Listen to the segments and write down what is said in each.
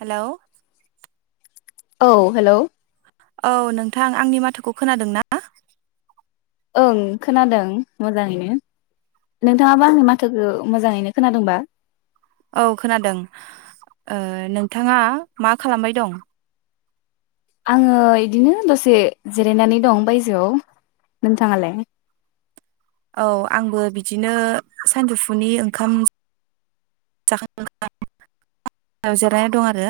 Hello औ hello औ नोंथां आंनि माथोखौ खोनादों ना? ओं खोनादों मोजाङैनो नोंथाङाबा आंनि माथोखौ मोजाङैनो खोनादोंबा? औ खोनादों ओ नोंथाङा मा खालामबाय दं? आङो इदिनो दसे जिरायनानै दं बायजोआव। नोंथाङालाय? औ आंबो बिदिनो सानजौफुनि ओंखाम [unintelligible] जिरायनानै दं आरो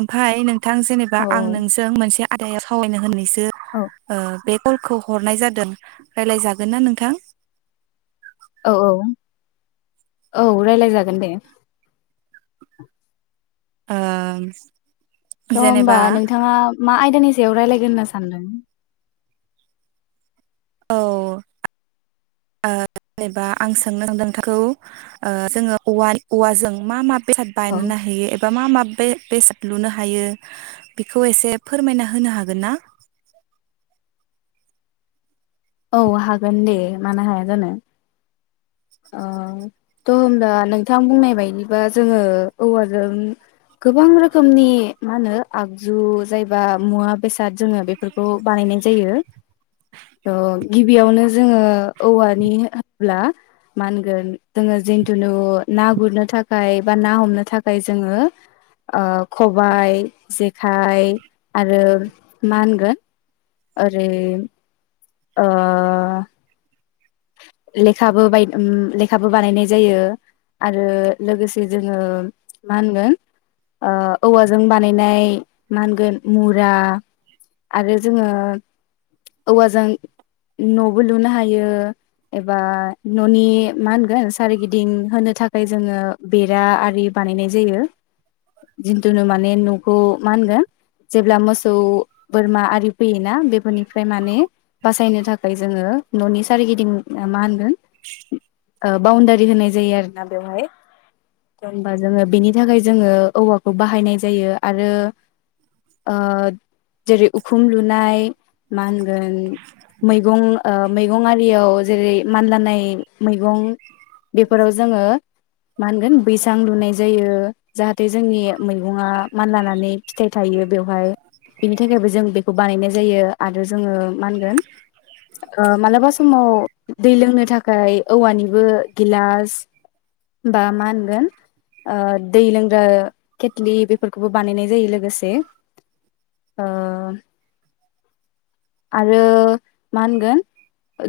ओमफ्राय नों थां जेनेबा औ आं नोंजों मोनसे आदायाव सावरायनो होननायसो औ बे कलखौ हरनाय जादों रायलायजागोन ना नोंथां? औ औ औ रालाय जागोन दे। ओम अ होमबा नोंथाङा मा आय नि सायाव रायलायगोन होनना सानदों? औ ओ जेनेबा आं सोंनो नोंथांखौ ओ जोङो औवा औवाजों मा मा बेसाद औ बायनो हायो एबा मा बे बेस लुनो हायो बेखौ एसे फोरमायना होनो हागोन ना? औ हागोन दे मानो हाया जानो। अ थ होमब्ला नोंथां बुंनाय बायदिबा जोङो औवाजों गोबां रोखोमनि मा होनो आगजु जायबा मुवा बेसाद जोङो बेफोरखौ बानायनाय जायो त गिबियावनो जोङो औवानि होनोब्ला मा होनगोन जोङो जिन्थुुनु ना गुरनो थाखाय बा ना हमनो थाखाय जोङो खबाइ, जे खाइ आरो मा होनगोन आरो ओ लेखाबो बाय लेखाबो बानायनाय जायो आरो लोगोसे जोङो मा होनगोन ओ औवाजों बानायनाय मा होनगोन मुरा आरो जोङो औवाजों न'बो लुनो हायो। एबा न'नि मा होनगोन सारिगिदिं होनो थाखाय जोङो बेरा आरि बानायनाय जायो जिन्थुुनो माने न'खौ मा होनगोन जेब्ला मोसौ बोरमा आरि फैयोना बेफोरनिफ्राय माने बासायनो थाखाय जोङो न'नि सारिगिदि [unintelligible] मा होनगोन ओ बाउनदारि होनाय जायो आरोना बेवहाय ओमबा जोङो बेनि थाखाय जोङो औवाखौ बाहायनाय जायो आरो ओ जेरै उखुम लुनाय मा होनगोन मैगं ओ मैगं आरि रियाव जेरै मानलानाय मैगं बेफोराव जोङो मा होनगोन बैसां लुनाय जायो जाहाथे जोंनि मैगङा मानलानानै फिथाइ थायो बेवहाय बिनि थाखायबो जों बेखौ बानायनाय जायो आरो जोङो मा होनगोन मालाबा सम समाव दै लोंनो थाखाय औवानिबो गिलास बा मा होनगोन ओ दै लोंग्रा केेटलि बेफोरखौबो बानायनाय जायो लोगोसे ओ आरो मा होनगोन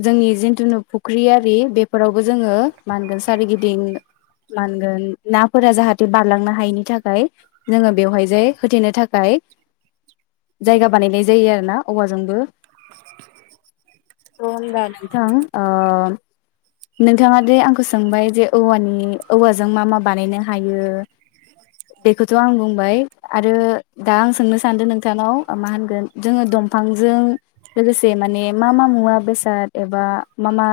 जोंनि जिन्थुुनु फुख्रि आरि बेफोरावबो जोङो मा होनगोन सोरगिदिं मा होनगोन नाफोरा जाहाथे बारलांनो हायैनि थाखाय जोङो बेवहाय जाय होथेनो थाखाय जायगा बानायनाय जायो आरो ना औवाजोंबो। थ होमबा नोंथां ओ नोंथाङा दे आंखौ सोंबाय जे औवानि औवाजों मा मा बानायनो हायो बेखौथ' आं बुंबाय आरो दा आं सोंनो सानदों नोंथांनाव मा होनगोन जोङो दंफांजों लोगोसे माने मा मा मुवा बेसाद एबा मा मा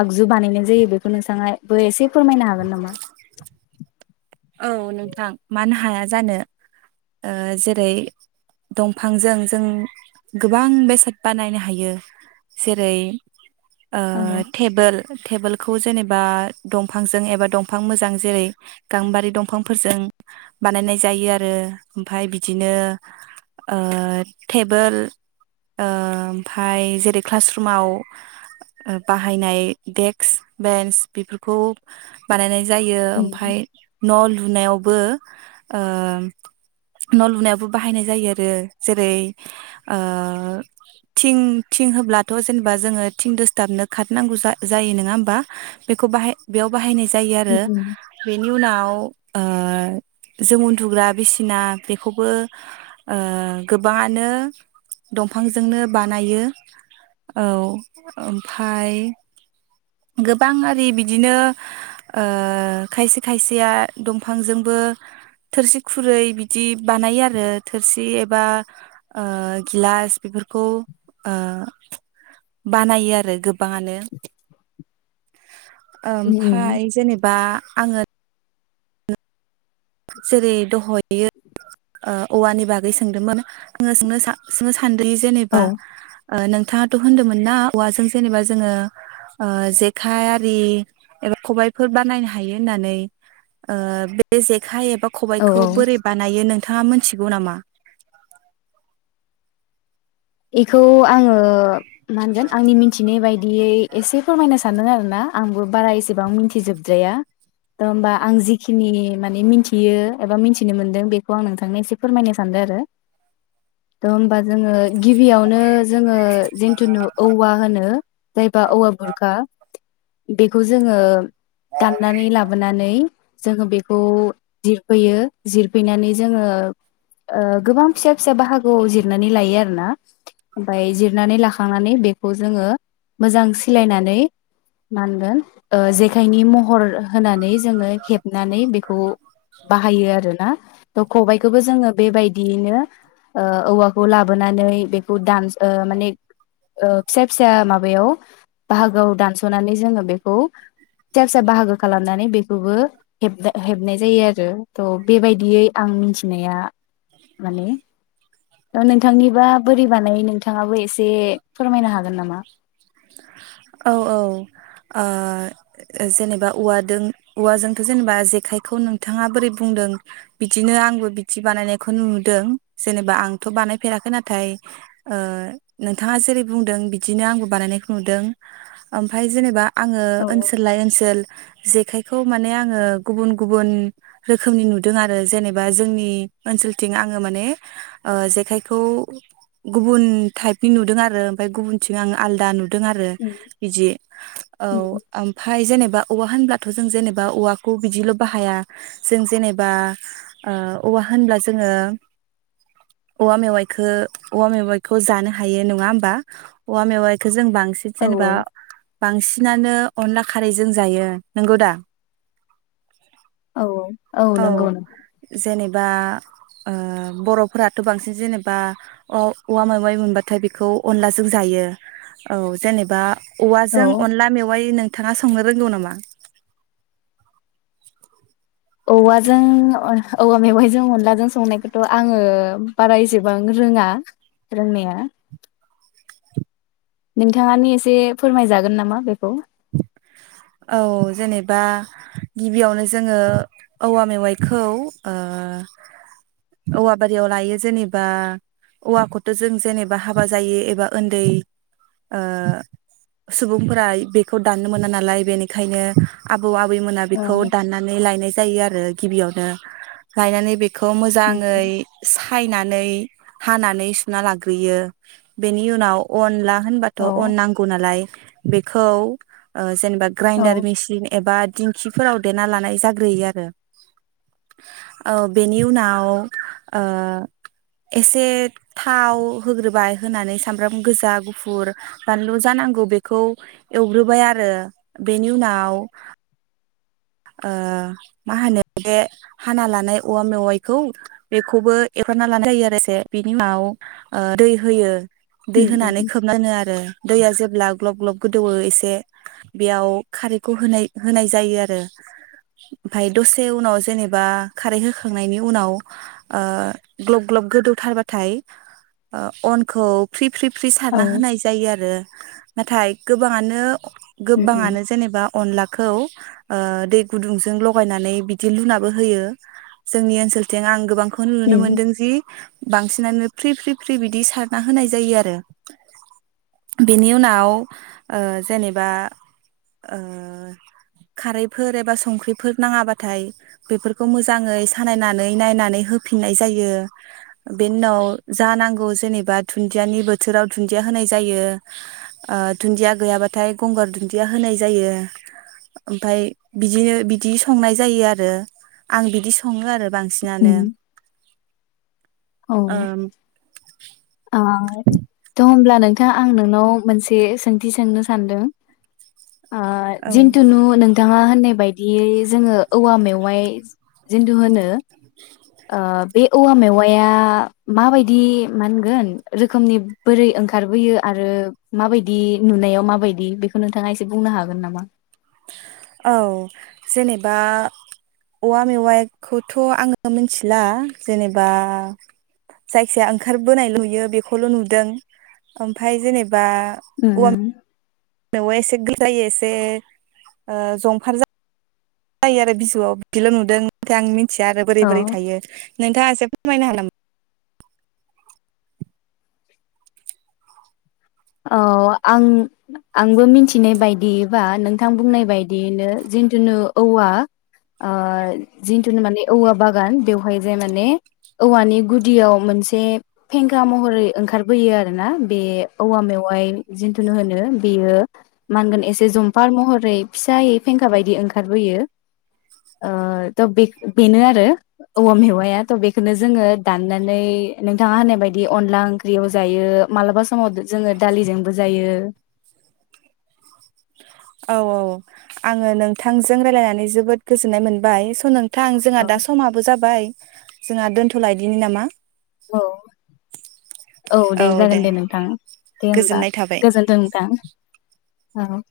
आगजु बानायनाय जायो बे बो नोंसांङा बो एसे फोरमायनो हागोन नामा? औ नोंथां मानो हाया जानो ओ जेरै दंफांजों जों गोबां बेसाद बानायनो हायो। जेरै ओ औ टेबोल टेबोलखौ जेनेबा दंफांजों एबा दंफां मोजां जेरै गांबारि दंफांफोरजों बानायनाय जायो आरो ओमफाय बिदिनो ओ टेबोल ओमफाय जेरै क्लासरुमाव बाहायनाय देक्स बेन्स बेफोरखौ बानायनाय जायो ओमफाय न लुनायावबो ओ न लुनायावबो बाहायनाय जायो आरो जेरै ओ थिं थिं होब्लाथ जेनेबा जोङो थिं दोसथाबनो खाट नांगौ जा जायो नङा होमबा बेखौ बाहाय बेयाव बाहायनाय जायो आरो बे नि उनाव ओ जों उन्दुग्रा बिसिना बेखौबो ओ गोबांङानो दंफांजोंनो बानायो औ ओमफाय गोबां आरि बिदिनो ओ खायसे खायसेया दंफांजोंबो थोरसि खुरै बिदि बानायो आरो थोरसि एबा ओ गिलास बेफोरखौ बानायो आरो गोबाङानो ओमफाय जेनेबा आंङो जेरै दहयो औवानि बाग गै सोंदोंमोन [unintelligible] खान्दै जेनेबा ओ नोंथाङाथ होनदोंमोन ना औवाजों जेनेबा जोङो ओ जेखाइ आरि एबा खबाइफोर बानायनो हायो होननानै ओ बे जे खाय औ खबायखौ औ बोरै बानायो नों नोंथाङा मोनथिगौ नामा? इखौ आंङो मा होनगोन आंनि मिथिनाय बायदियै एसे फोरमायनो सानदों आरो ना आंबो बारा एसेबां मिथिजोबद्राया थ होमबा आं जिखिनि माने मिथियो एबा मिथिनो मोनदों बेखौ आं नोंथांनो एसे फोरमायनो सानदों आरो थ होमबा जों गिबियावनो जोङो जिन्थुुनु औवा होनो जायबा औवा बुरखा बेखौ जोंङो दाननानै लाबोनानै जोंङो बेखौ जिरफैयो जिरफैनानै जोंङो ओ गोबां फिसा फिसा बाहागोआव जिरनानै लायो आरो ना ओमफ्राय जिरनानै लाखांनानै बेखौ जोंङो मोजां सिलायनानै मानगोन ओ जेखायनि महर होनानै जोंङो हेबनानै बेखौ बाहायो आरोना थ खबाइखौबो जोंङो बेबायदियैनो ओ औवाखौ लाब नानै बे दान माने फिसा फिसा माबायाव बाहागोआव दानसनानै जोंङो बेखौ फिसा फिसा बाहागो खालामनानै बेखौबो हेबदा हेबनाय जायो आरो थ बेबायदियै आं मिथिनाया माने ओ नों याबा बोरै बानायो नोंथाङाबो एस बे फोरमायनो हागोन नामा? औ औ ओ जेनेबा औवादों औवाजोंथ जेनेबा जेखायखौ नोंथाङा बोरै बुंदों बिदिनो आंबो बिदि बानायनायखौ नुदों जेनेबा आंथ बानायफेराखै नाथाय ओ नोंथाङा जेरै बुंदों बिदिनो आंबो बानायनायखौ नुदों ओमफाय जेनेबा आंङो औ ओनसोललाय ओनसोल जेखायखौ माने आङो गुबुन गुबुन रोखोमनि नुदों आरो जेनेबा जोंनि ओनसोलथिं आङो माने जेखायखौ गुबुन टाइप नि नुदों आरो ओमफाय गुबुनथिं आं आलदा नुदों दों आरो उम बिदि औ उम ओमफाय जेनेब दा औवा होनब्लाथ जों जेनेबा औवाखौ बिदिल बाहाया जों जेनेबा ओ औवा होनब्ला जोङो औवा मेवाइखो औवा मेवाइखौ जानो हायो नङा होमबा औवा मेवाइ बेखौ जों बां नांसि औ जेनेबा बांसिनानो अनला खारैजों जायो नंगौ दा। औ औ औ नंगौ नोंथां। बा ओ बर'फोराथ बांसिन जेनेबा अ औवा मेवाइ मोनबाथ नाथाय बेखौ अनलाजों जायो औ जेनेबा। औ औवाजों अनला मेवाय नों नोंथाङा संनो रोंगौ नामा। औवाजों अह औवा मेवाइजों अनलाजों संनायखौथ आङो बारा एसेबां रोङा रोंनाया। नोंथाङानि एसे फोरमायजागोन नामा बेखौ। औ जेनेबा गिबियावनो जोङो औवा मेवाइखौ ओ औवा बारियाव लायो जेनेबा औवाखौथ जों जेनेबा हाबा जायि एबा उन्दै ओ सुबुंफोरा बेखौ। दाननो मोना नालाय बेनिखायनो आब आबौ आबैमोना औ बेखौ दाननानै लायनाय जायो आरो गिबियावनो गायनानै बेख खौ मोजाङै उम सा सायनानै हानानै सुना लाग्रोयो बेनि उनाव अनला। होनबाथ औ अन नांगौ नालाय। बेखौ। ओह जेन एबा औ ग्राइनडार मेसिन एबा। दिंखिफोराव देना लानाय जाग्रोयो आरो औ बेनि उनाव ओ एसे थाव होग्रोबाय होनानै सामब्राम गोजा गुफुर बानलु जानांगौ बेखौ एव बुग्रोबाय आरो बेनि उनाव। ओ मा होनो बे हाना लानाय औवा मेवाइखौ बेखौबो एवखना [unintelligible] लानाय जायो आरो बिनि उनाव दै होयो। दै उम होनानै उम खोबनानै थोनो आरो दैया जेब अब्ला ग्लब ग्लब गोदौवो एसे बेयाव खारैखौ होनाय होनाय जायो आरो। ओमफ्राय दसे उनाव जेनेबा खारै होखांनायनि उनाव ओ ग्लब ग्लब गोदौथारबाथाय अह अनखौ फ्रि फ्रि फ्रि औ सारना उम होनाय जायो आरो। नाथाय गोबाङानो। उम गोबाङानो जेनेबा। अनलाखौ ओ। दै गुदुंजों लगायनानै बिदि लुनाबो होयो जोंनि ओनसोलथिं आं गोबांखौ खौनो नुनो उम मोनदों जि बांसिनानो फ्रि फ्रि फ्रि बिदि सारना होनाय जायो आरो बेनि उनाव ओह जेनेबा ओ खारै। फोर एबा संख्रिफोर नाङाबाथाय बेफोरखौ मोजाङै सानायनानै नायनानै होफिननाय जायो बेनि उनाव जानांगौ जेनेबा दुन्दियानि बोथोराव दुन्दिया होनाय जायो ओ दुन्दिया गैयाबाथाय गंगार दुन्दिया होनाय जायो ओमफाय बिदिनो बिदि संनाय जायो आरो आं बिदि सङो आरो बांसिनानो। उम ओम [unintelligible] थौ होमब्ला नोंथाङा आं नोंनाव मोनसे सोंथि सोंनो सानदों आह औ जिन्थुुनु नोंथाङा होननाय बायदि बिदियै जोङो औवा मेवाइ जिन्दु होनो ओह बे औवा मेवाया माबायदि मान होनगोन रोखोमनि बोरै ओंखारबोयो आरो माबायदि नुनायाव माबायदि बेखौ नोंथाङा एसे बुंनो हागोन नामा औ जेनेबा औवा मेवाइखौथ आङो मिथिला जेनेबा जायखिया ओंखारबोनाय नुयो बेखौल नुदों ओमफ्राय जेनेबा बा औवा उम देवयआ एसे गोरायै एसे ओ जंफार जायो जायो आरो बिजौआव बिदिल नुदों ओमफ्राय आं मिथि मिथिया आरो बोरै औ बोरै थायो नोंथाङा एसे फोरमायनो हागोन नामा? औ आं आंबो मिथिनाय बायदियैबा नोंथां बुंनाय बायदियैनो जिथुुनु औवा औ जिथुुनु माने औवा बागान बेवहाय जाय माने औवानि गुदियाव मोनसे फेंखा महरै ओंखारबोयो आरोना बे औवा मेवाय जिन्थुुनु होनो बेयो मा होनगोन एसे जंफार महरै फिसायै फेंखा बायदि ओंखारबोयो ओ थ बे बेनो आरो औवा मेवाया थ बेखौनो जोङो दाननानै नोंथाङा होननाय बायदि अनला ओंख्रियाव जायो मालाबा समाव जोङो दालिजोंबो जायो औ औ आङो नोंथांजों रायलायनानै जोबोद गोजोननाय मोनबाय स नों नोंथां जोंहा दा समाबो जाबाय जोंहा दोनथलायदिनि नामा औ [inaudible] औ दे जागोन दे नोंथां दे होमबा गोजोननाय थाबाय। गोजोनथों नोंथां औ